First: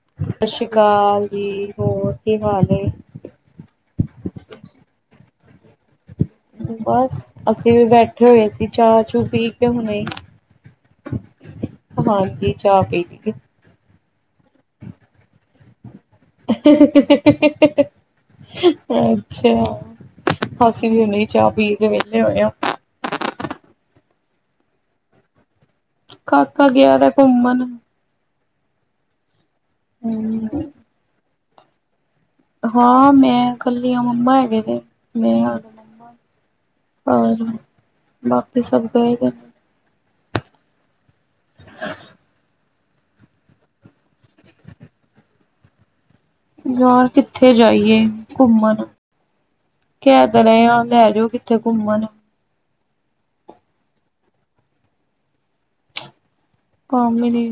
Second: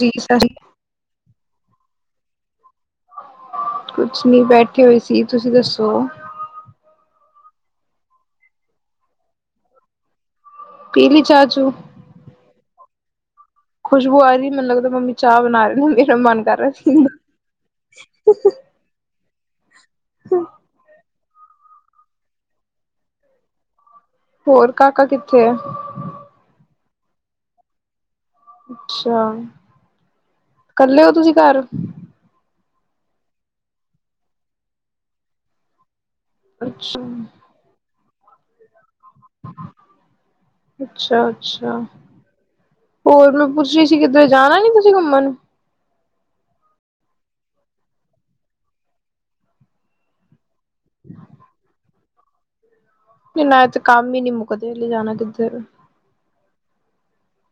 ਜੀ ਸਤਿ ਸਰ ਸ਼੍ਰੀ ਅਕਾਲ ਜੀ ਹੋਰ ਕੀ ਹਾਲ ਏ। ਕੁਛ ਨੀ ਬੈਠੀ ਹੋਈ ਸੀ ਤੁਸੀਂ ਦੱਸੋ,? ਬਸ ਅਸੀਂ ਵੀ ਬੈਠੇ ਹੋਏ ਸੀ ਚਾਹ ਚੂ ਪੀ ਕੇ ਹੁਣੇ ਈ ਪੀਲੀ ਚਾਹ ਚੂ। ਹਾਂਜੀ ਚਾਹ ਪੀਲੀ ਏ ਖੁਸ਼ਬੂ ਆ ਰਹੀ ਮੈਨੂੰ ਲੱਗਦਾ ਮੰਮੀ ਚਾਹ ਬਣਾ ਰਹੇ ਹੋਣਗੇ। [unintelligible] ਅੱਛਾ ਅਸੀ ਵੀ ਹੁਣੇ ਈ ਚਾਹ ਪੀ ਕੇ ਵਿਹਲੇ ਹੋਏ ਆਂ। ਹੋਰ ਕਾਕਾ ਕਿੱਥੇ ਐ। ਕਾਕਾ ਗਿਆ ਦਾ ਘੁੰਮਣ। ਅੱਛਾ ਹੂੰ, ਕੱਲੇ ਓ ਤੁਸੀਂ ਘਰ। ਹਾਂ ਮੈਂ ਕਲੀ ਆ ਮੰਮਾ ਹੈਗੇ ਨੇ ਮੇਰੇ ਨਾਲ। ਅੱਛਾ ਹੋਰ ਬਾਕੀ ਸਭ ਗਏ ਦੇ। ਅੱਛਾ-ਅੱਛਾ ਹੋਰ ਮੈਂ ਪੁੱਛ ਰਹੀ ਸੀ ਕਿੱਧਰੇ ਜਾਣਾ ਨੀ ਤੁਸੀਂ ਘੁੰਮਣ। ਯਾਰ ਕਿੱਥੇ ਜਾਈਏ ਘੁੰਮਣ ਕੈ ਤੇ ਰਏ ਆ ਲੈ ਜੋ ਕਿੱਥੇ ਕੁੰਮਣ। ਇਹਨਾਂ ਚ ਕੰਮ ਈ ਨੀ ਮੁੱਕਦੇ ਲੇ ਜਾਣਾ ਕਿੱਧਰ ਏ ਕੰਮ ਈ ਨੀ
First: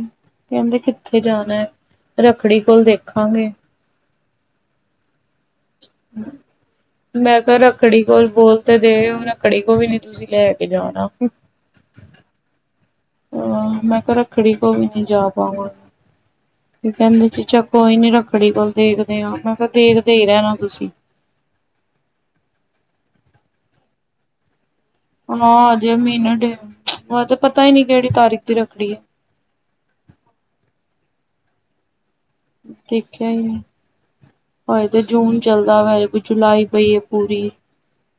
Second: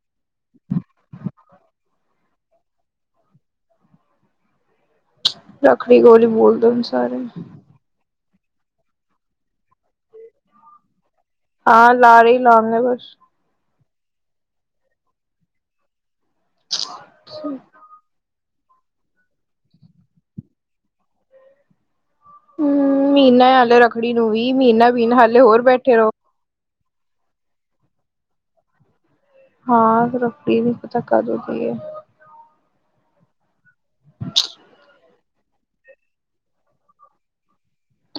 ਕੈਂਦੇ ਕਿੱਥੇ ਜਾਣਾ ਰੱਖੜੀ ਕੋਲ ਦੇਖਾਂਗੇ। ਰੱਖੜੀ ਕੋਲ ਈ ਬੋਲਦੋ ਫਿਰ ਸਾਰੇ। ਰਖੜੀ ਕੋਲ ਬੋਲ ਤੇ ਰੇ ਓ ਰਖੜੀ ਕੋਲ ਵੀ ਨੀ ਤੁਸੀਂ ਲੈ ਕੇ ਜਾਣਾ। ਆ ਲਾਰੇ ਈ ਲਾਨੇ ਬਸ ਆ ਮੈਂ ਕੇਆ ਰੱਖੜੀ ਕੋਲ ਵੀ ਨੀ ਜਾ ਪਾਵਾ ਤੇ ਕੈੰਦੇ ਚ ਚਾ ਕੋਈ ਨੀ ਰੱਖੜੀ ਕੋਲ ਦੇਖਦੇ ਆ ਮੈਂ ਕੇਆ ਦੇਖਦੇ ਈ ਰੈਣਾ ਤੁਸੀਂ। ਹੂੰ ਮੀਨਾ ਏ ਹੱਲੇ ਰੱਖੜੀ ਨੂੰ ਵੀ ਮੀਨਾ ਹਾਂ ਹਜੇ ਮੀਨਾ ਡੇਠ ਹਜੇ ਤੇ ਪਤਾ ਈ ਨੀ ਕੇੜੀ ਤਾਰੀਕ ਦੀ ਰੱਖੜੀ ਏ ਹਾਂ ਰੱਖ਼ੜੀ ਵੀ ਪੁੱਛਾਂ ਕਦੋਂ ਦੀ ਏਂ। ਦੇਖਿਆਂ ਈ ਨੀਂ ਹਏ ਤੇ। ਜੂਨ ਚੱਲਦਾ ਪਤਾ ਹਜੇ ਫਿਰ ਜੁਲਾਈ ਪਈ ਏ ਪੂਰੀ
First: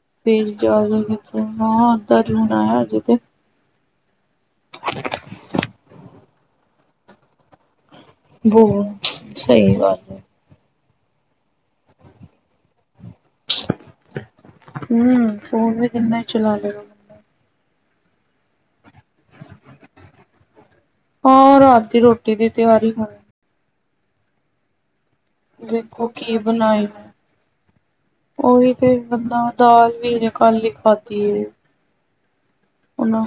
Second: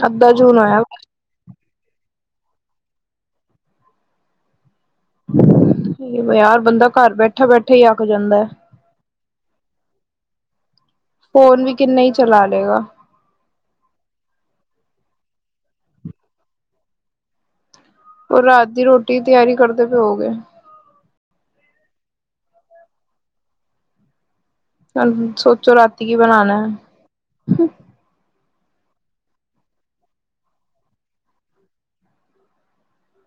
ਅੱਧਾ ਫ਼ਿਰ ਜੂਨ ਜਾ ਹੋਇਆ ਕੇ ਹਾਂ ਅੱਧਾ ਜੂਨ ਆਯਾ ਹਜੇ ਤੇ। ਓ ਯਾਰ ਬੰਦਾਂ ਘਰ ਬੈਠਾਂ-ਬੈਠਾਂ ਈ ਅੱਕ ਜਾਂਦਾਂ ਐ। ਸਈ ਗੱਲ ਏ। ਫ਼ੋਨ ਵੀ ਕਿੰਨਾਂ ਈ ਚੱਲਾ ਲੇਗਾ। ਹੂੰ ਫ਼ੋਨ ਵੀ ਕਿੰਨਾਂ ਈ ਚਲਾ ਲੇਗਾ। ਹੋਰ ਰਾਤ ਦੀ ਰੋਟੀ ਤਿਆਰੀ ਕਰਦੇਂ ਪੇ ਹੋਗੇ। ਹਾਂ ਰਾਤ ਦੀ ਰੋਟੀ ਦੀ ਤਿਆਰੀ ਕਰਨ ਚੱਲ ਹੁਣ ਸੋਚੋਂ ਰਾਤੀਂ ਕੀ ਬਨਾਣਾ। ਉਈ ਤੇ ਬੰਦਾਂ ਦਾਲ਼ ਵੀ ਹਜੇ ਕੱਲ ਈ ਖਾਧੀ ਏ। ਓ ਨਾ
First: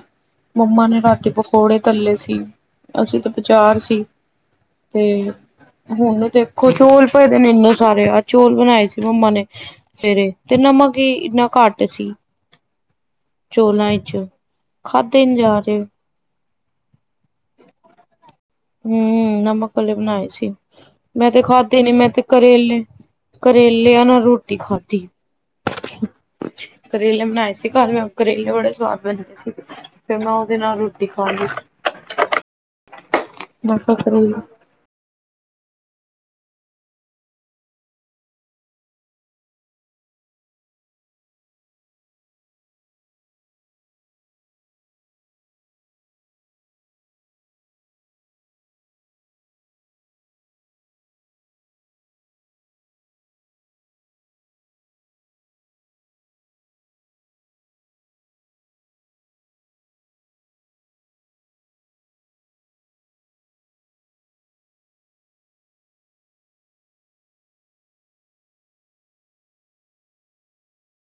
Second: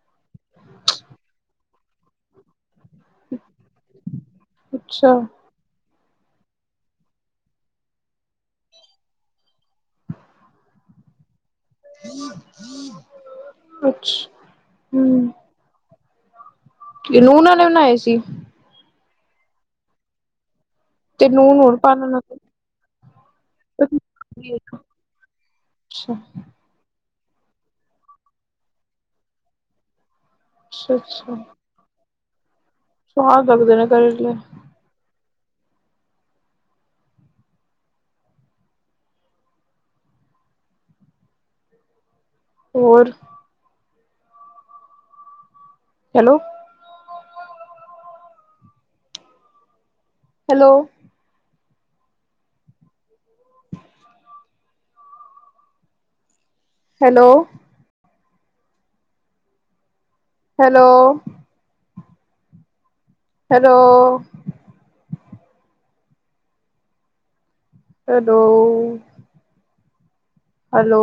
ਮੰਮਾ ਨੇਂ ਰਾਤੀਂ ਪਕੌੜੇ ਤੱਲੇ ਸੀਂ। ਅਸੀਂ ਤੇ ਬਜਾਰ ਸੀਂ ਤੇ ਅੱਛਾ ਹੁਣ ਦੇਖੋਂ ਚੌਲ ਪਏ ਦੇ ਨੇਂ ਏਨੇ ਸਾਰੇ। ਅੱਜ ਚੋਲ ਬਣਾਏ ਸੀਂ ਮੰਮਾ ਨੇਂ। ਸਵੇਰੇ ਤੇ ਨਮਕ ਈ ਇਨਾਂ ਕੱਟ ਸੀਂ, ਚੋਲਾਂ ਅੱਛ ਇਚ। ਖਾਦੇ ਨੀਂ ਜਾਂ ਰੇ। ਕੀ ਲੂਣ ਆਲੇ ਬਣਾਏ ਸੀਂ। ਹੂੰ ਨਮਕ ਵਾਲ਼ੇ ਬਣਾਏ ਸੀਂ। ਮੈਂ ਤੇ ਨੂੰਹ ਨੂਰ ਖਾਦੇ ਨੀਂ। ਪਾ ਮੈਂ ਲੈਣਾ ਤੇ ਕਰੇਲੇ ਕਰੇਲੇਆਂ ਨਾਲ਼ ਰੋਟੀ ਅੱਛਾ ਖਾਦੀ। ਅੱਛਾ। ਕਰੇਲੇ ਬਣਾਏ ਸੀਂ ਕੱਲ੍ਹ ਮੈਂ। ਕਰੇਲੇ ਬੜੇ ਸਵਾਦ ਬਣੇ ਸੀ ਫ਼ਿਰ ਮੈਂ ਓਦੇ ਨਾਲ਼ ਰੋਟੀ ਅੱਛਾ ਖਾਲੀ ਸੀ। ਸਵਾਦ ਲੱਗਦੇ ਮੈਂ ਨੇਂ ਕਿਹਾ ਕਰੇਲੇ। ਹੋਰ hello. Hello hello. Hello hello. Hello ਓ ਹੈਲੋ